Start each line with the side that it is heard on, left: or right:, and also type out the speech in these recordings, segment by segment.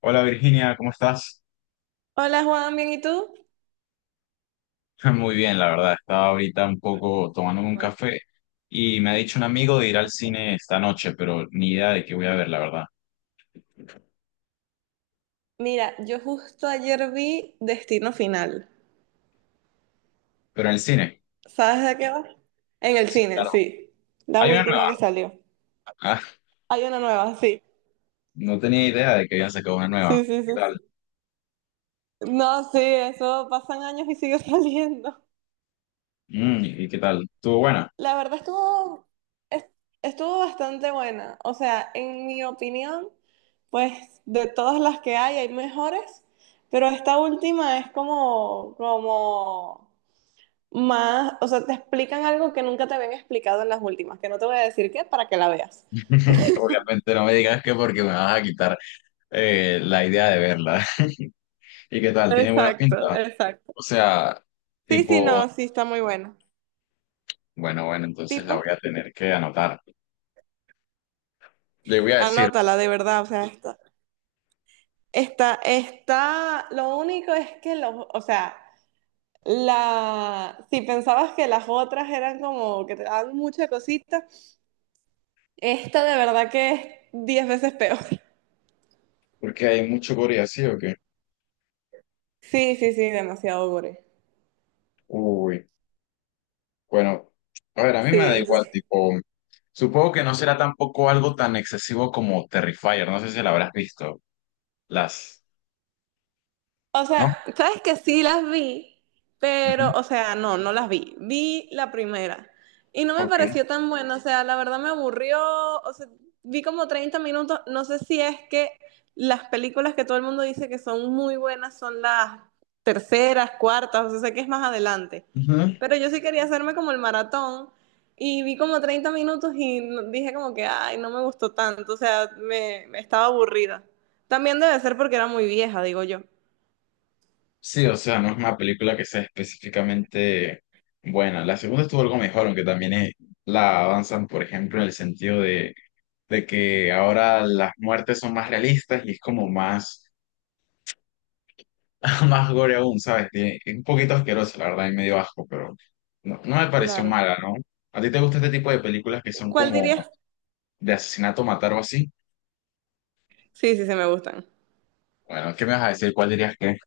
left: Hola Virginia, ¿cómo estás?
right: Hola Juan, ¿bien y tú?
left: Muy bien, la verdad. Estaba ahorita un poco tomando un
right: Hola.
left: café y me ha dicho un amigo de ir al cine esta noche, pero ni idea de qué voy a ver, la verdad.
right: Mira, yo justo ayer vi Destino Final.
left: Pero en el cine,
right: ¿Sabes de qué va? En el
left: sí,
right: cine,
left: claro.
right: sí. La
left: Hay una
right: última
left: nueva.
right: que salió.
left: Ah,
right: Hay una nueva, sí.
left: no tenía idea de que habían sacado una nueva.
right: Sí, sí,
left: ¿Qué
right: sí,
left: tal?
right: sí. No, sí, eso pasan años y sigue saliendo.
left: Mm, ¿y qué tal? ¿Estuvo buena?
right: La verdad estuvo, es- estuvo bastante buena. O sea, en mi opinión, pues de todas las que hay mejores, pero esta última es como más, o sea, te explican algo que nunca te habían explicado en las últimas, que no te voy a decir qué para que la veas.
left: Obviamente no me digas que porque me vas a quitar la idea de verla. ¿Y qué tal? ¿Tiene buena
right: Exacto,
left: pinta?
right: exacto.
left: O sea,
right: Sí, sí, no,
left: tipo,
right: sí, está muy buena.
left: bueno, entonces la
right: Tipo,
left: voy a tener que anotar. Le voy a decir.
right: anótala de verdad, o sea, está, está, lo único es que los, o sea, la, si pensabas que las otras eran como que te daban mucha cosita, esta de verdad que es 10 veces peor.
left: Porque hay mucho Corea, ¿sí o qué?
right: Sí, sí, sí, demasiado gore.
left: Uy, bueno, a ver, a mí me
right: Sí,
left: da igual,
right: entonces
left: tipo, supongo que no será tampoco algo tan excesivo como Terrifier, no sé si la habrás visto, las,
right: o
left: ¿no?
right: sea, sabes que sí las vi,
left: Ujú,
right: pero, o sea, no, no las vi. Vi la primera y no me
left: ok.
right: pareció tan buena, o sea, la verdad me aburrió, o sea, vi como 30 minutos, no sé si es que las películas que todo el mundo dice que son muy buenas son las terceras, cuartas, o sea, sé que es más adelante,
left: Ujú.
right: pero yo sí quería hacerme como el maratón y vi como 30 minutos y dije como que, ay, no me gustó tanto, o sea, me estaba aburrida. También debe ser porque era muy vieja, digo yo.
left: Sí, o sea, no es una película que sea específicamente buena. La segunda estuvo algo mejor, aunque también la avanzan, por ejemplo, en el sentido de que ahora las muertes son más realistas y es como más más gore aún, ¿sabes? Es un poquito asqueroso, la verdad, y medio asco, pero no, no me pareció
right: Claro.
left: mala, ¿no? ¿A ti te gusta este tipo de películas que son
right: ¿Cuál
left: como
right: dirías?
left: de asesinato, matar o así?
right: Sí, sí, sí, me gustan.
left: Bueno, ¿qué me vas a decir? ¿Cuál dirías que es?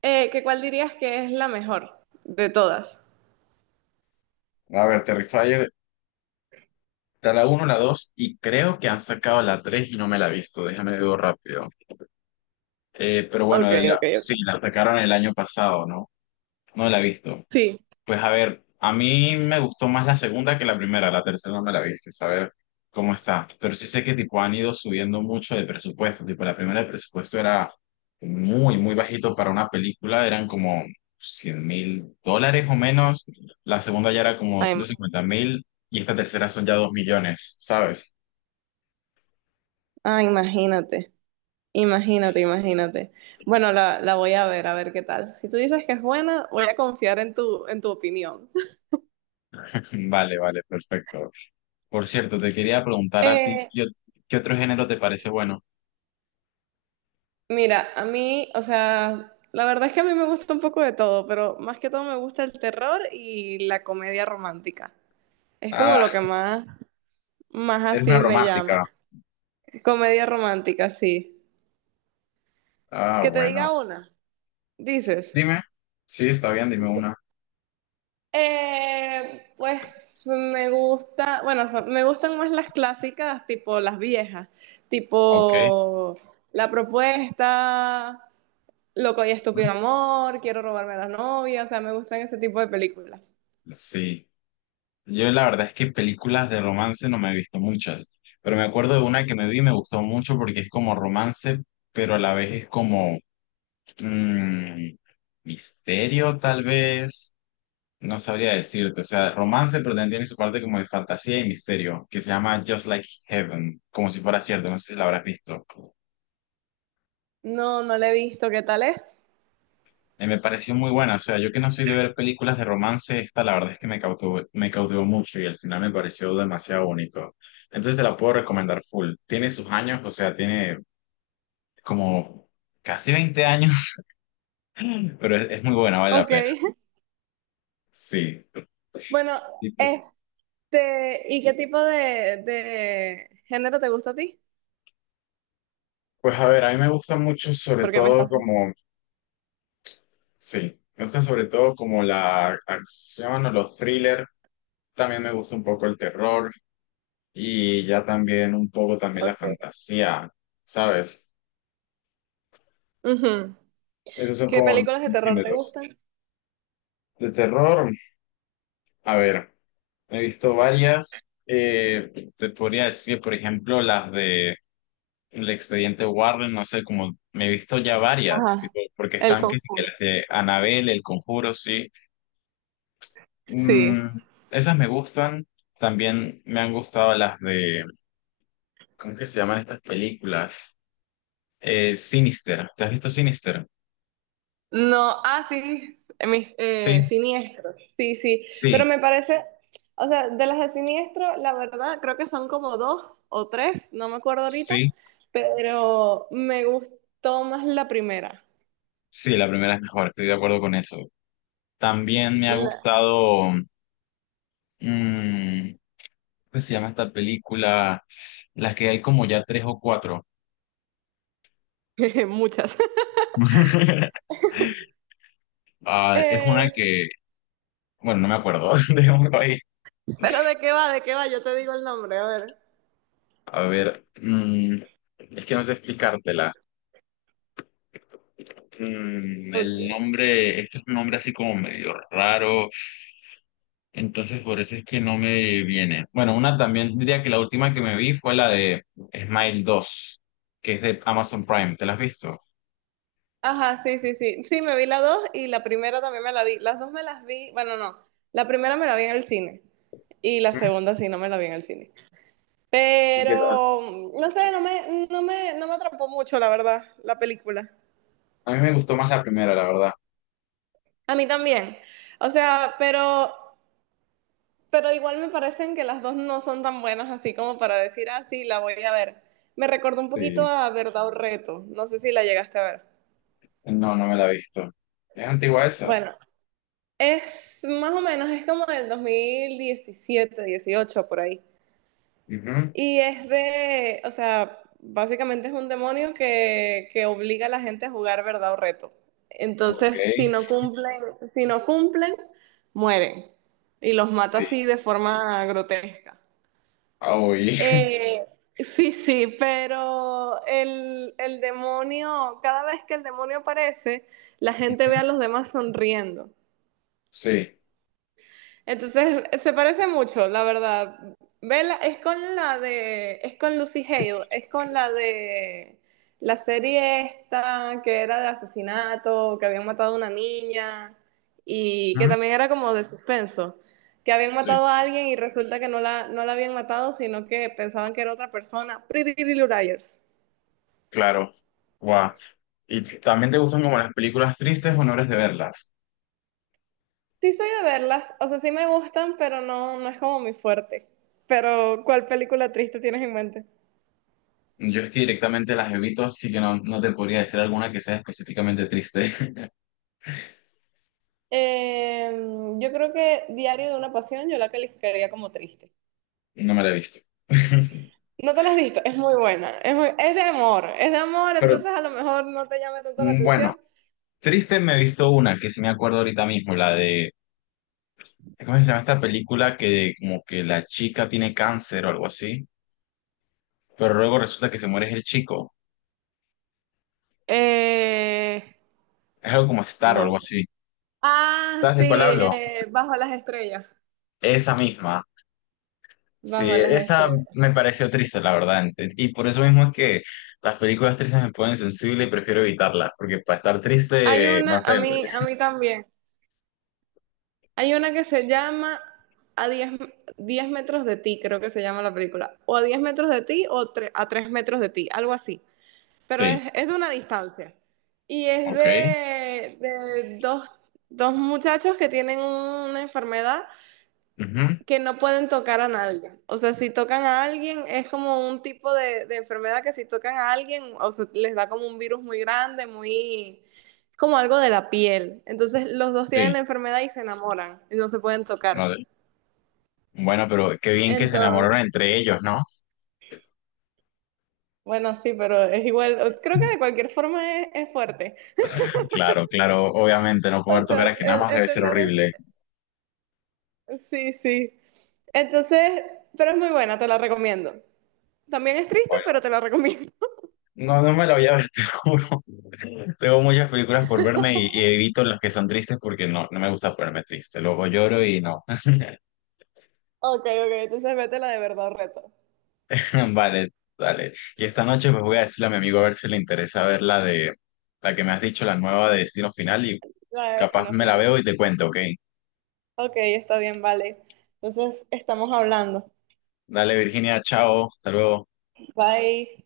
right: ¿Qué cuál dirías que es la mejor de todas?
left: A ver, Terrifier, está la uno la 2 y creo que han sacado la 3 y no me la he visto, déjame ver rápido. Pero bueno,
right: Ok, ok,
left: sí,
right: ok.
left: la sacaron el año pasado, ¿no? No la he visto.
right: Sí.
left: Pues a ver, a mí me gustó más la segunda que la primera, la tercera no me la viste, a ver cómo está. Pero sí sé que tipo han ido subiendo mucho de presupuesto, tipo la primera el presupuesto era muy, muy bajito para una película, eran como $100.000 o menos, la segunda ya era como
right: Ay,
left: ciento cincuenta mil y esta tercera son ya 2 millones, ¿sabes?
right: ah, imagínate, imagínate, imagínate. Bueno, la voy a ver qué tal. Si tú dices que es buena, voy a confiar en tu opinión.
left: Vale, vale, perfecto. Por cierto, te quería preguntar a ti,
right: Eh,
left: ¿qué otro género te parece bueno?
right: Mira, a mí, o sea, la verdad es que a mí me gusta un poco de todo, pero más que todo me gusta el terror y la comedia romántica. Es como
left: Ah,
right: lo que más
left: eres una
right: así me llama.
left: romántica.
right: Comedia romántica, sí.
left: Ah,
right: Que te diga
left: bueno.
right: una, dices.
left: Dime, sí, está bien, dime una.
right: Pues me gusta, bueno, me gustan más las clásicas, tipo las viejas,
left: Ok.
right: tipo La Propuesta, Loco y Estúpido Amor, Quiero robarme a la novia, o sea, me gustan ese tipo de películas.
left: Sí, yo la verdad es que películas de romance no me he visto muchas, pero me acuerdo de una que me vi y me gustó mucho porque es como romance, pero a la vez es como mm, misterio tal vez, no sabría decirte, o sea, romance pero también tiene su parte como de fantasía y misterio, que se llama Just Like Heaven, como si fuera cierto, no sé si la habrás visto.
right: No, no la he visto, ¿qué tal es?
left: Me pareció muy buena, o sea, yo que no soy de ver películas de romance, esta la verdad es que me cautivó mucho y al final me pareció demasiado bonito. Entonces te la puedo recomendar full. Tiene sus años, o sea, tiene como casi 20 años, pero es muy buena, vale la
right: Ok.
left: pena. Sí.
right: Bueno,
left: Y pu-
right: ¿y qué tipo de género te gusta a ti?
left: Pues a ver, a mí me gusta mucho sobre
right: Porque me
left: todo
right: estás.
left: como, sí, me gusta sobre todo como la acción o los thrillers, también me gusta un poco el terror y ya también un poco también la
right: Ok.
left: fantasía, ¿sabes?
right: Ujú.
left: Esos son
right: ¿Qué
left: como
right: películas de
left: mis
right: terror te
left: géneros.
right: gustan?
left: De terror, a ver, he visto varias. Te podría decir, por ejemplo, las de El Expediente Warren, no sé, como me he visto ya varias,
right: Ajá,
left: tipo, porque
right: El
left: están que sí que
right: Conjuro.
left: las de Annabelle, El Conjuro, sí.
right: Sí.
left: Mm, esas me gustan. También me han gustado las de, ¿cómo que se llaman estas películas? Sinister. ¿Te has visto Sinister?
right: No, ah, sí,
left: Sí,
right: siniestros. Sí, sí, pero
left: sí,
right: me parece, o sea, de las de siniestro, la verdad, creo que son como dos o tres, no me acuerdo ahorita,
left: sí,
right: pero me gustó más la primera.
left: sí, La primera es mejor, estoy de acuerdo con eso. También me ha
right: La-
left: gustado, mm, ¿cómo se llama esta película? Las que hay como ya tres o cuatro.
right: Muchas.
left: Ah, es una
right: Eh,
left: que, bueno, no me acuerdo, dejémoslo ahí.
right: pero ¿de qué va? ¿De qué va? Yo te digo el nombre, a ver.
left: A ver, mm, es que no sé explicártela. Mm,
right: Ok.
left: el nombre, es que es un nombre así como medio raro, entonces por eso es que no me viene. Bueno, una también, diría que la última que me vi fue la de Smile 2 que es de Amazon Prime, ¿te la has visto?
right: Ajá, sí, sí, sí. Sí, me vi la dos y la primera también me la vi. Las dos me las vi, bueno, no. La primera me la vi en el cine y la segunda sí, no me la vi en el cine.
left: Ujú.
right: Pero, no sé, no me atrapó mucho, la verdad, la película.
left: A mí me gustó más la primera, la verdad.
right: A mí también. O sea, pero igual me parecen que las dos no son tan buenas así como para decir, ah, sí, la voy a ver. Me recordó un poquito
left: Sí.
right: a Verdad o Reto. No sé si la llegaste a ver.
left: No, no me la he visto. ¿Es antigua esa?
right: Bueno, es más o menos, es como del 2017 18 por ahí.
left: Ujú,
right: Y es de, o sea, básicamente es un demonio que obliga a la gente a jugar verdad o reto.
left: ok.
right: Entonces, si no cumplen, si no cumplen, mueren. Y los mata
left: Sí.
right: así de forma grotesca.
left: Ah, oí.
right: Eh, sí, sí, pero el demonio, cada vez que el demonio aparece, la gente ve a
left: Ujú,
right: los demás sonriendo.
left: sí.
right: Entonces, se parece mucho, la verdad. Vela es con la de, es con Lucy Hale, es con la de la serie esta que era de asesinato, que habían matado a una niña y que
left: Ujú,
right: también era como de suspenso, que habían
left: sí,
right: matado a alguien y resulta que no la habían matado, sino que pensaban que era otra persona. Pretty Little Liars.
left: claro. Guau. ¿Y también te gustan como las películas tristes o no eres de verlas?
right: Sí soy de verlas, o sea, sí me gustan, pero no, no es como mi fuerte. Pero, ¿cuál película triste tienes en mente?
left: Yo es que directamente las evito, así que no, no te podría decir alguna que sea específicamente triste.
right: Eh, yo creo que Diario de una Pasión yo la calificaría como triste.
left: No me la he visto.
right: No te la has visto, es muy buena, es de amor,
left: Pero
right: entonces a lo mejor no te llame tanto la
left: mm, bueno,
right: atención.
left: triste me he visto una que sí me acuerdo ahorita mismo, la de ¿Cómo se llama esta película que como que la chica tiene cáncer o algo así? Pero luego resulta que se muere el chico.
right: Eh,
left: Es algo como Star o
right: no.
left: algo así.
right: Ah,
left: ¿Sabes
right: sí,
left: de cuál hablo?
right: Bajo las estrellas,
left: Esa misma. Sí,
right: Bajo las
left: esa
right: estrellas.
left: me pareció triste, la verdad. Y por eso mismo es que las películas tristes me ponen sensible y prefiero evitarlas, porque para estar
right: Hay
left: triste, no
right: una, a
left: sé.
right: mí, a mí también, hay una que se
left: es-
right: llama A diez metros de ti, creo que se llama la película, o a 10 metros de ti o a 3 metros de ti, algo así. Pero
left: Sí,
right: es, de una distancia. Y es
left: ok.
right: de dos muchachos que tienen una enfermedad
left: Ujú,
right: que no pueden tocar a nadie. O sea, si tocan a alguien, es como un tipo de enfermedad que si tocan a alguien, o sea, les da como un virus muy grande, muy, como algo de la piel. Entonces, los dos tienen
left: sí,
right: la enfermedad y se enamoran y no se pueden tocar.
left: vale. Bueno, pero qué bien que se enamoraron
right: Entonces,
left: entre ellos, ¿no?
right: bueno, sí, pero es igual, creo que de cualquier forma es fuerte.
left: Claro, claro, obviamente, no
right: O
left: poder
right: sea,
left: tocar aquí nada
right: el,
left: más
right: el
left: debe ser
right: tener.
left: horrible.
right: Sí, sí. Entonces, pero es muy buena, te la recomiendo. También es triste, pero
left: Bueno.
right: te la recomiendo.
left: No, no me la voy a ver, te juro. Tengo muchas películas por verme y evito las que son tristes porque no, no me gusta ponerme triste. Luego lloro y no.
right: Ok, ok, entonces vete la de verdad reto,
left: Vale, dale. Y esta noche pues voy a decirle a mi amigo a ver si le interesa ver la de la que me has dicho, la nueva de Destino Final y
right: la de
left: capaz
right: Destino
left: me la
right: Final.
left: veo y te cuento, ¿ok?
right: Ok, está bien, vale. Entonces, estamos hablando.
left: Dale, Virginia, chao, hasta luego.
right: Bye.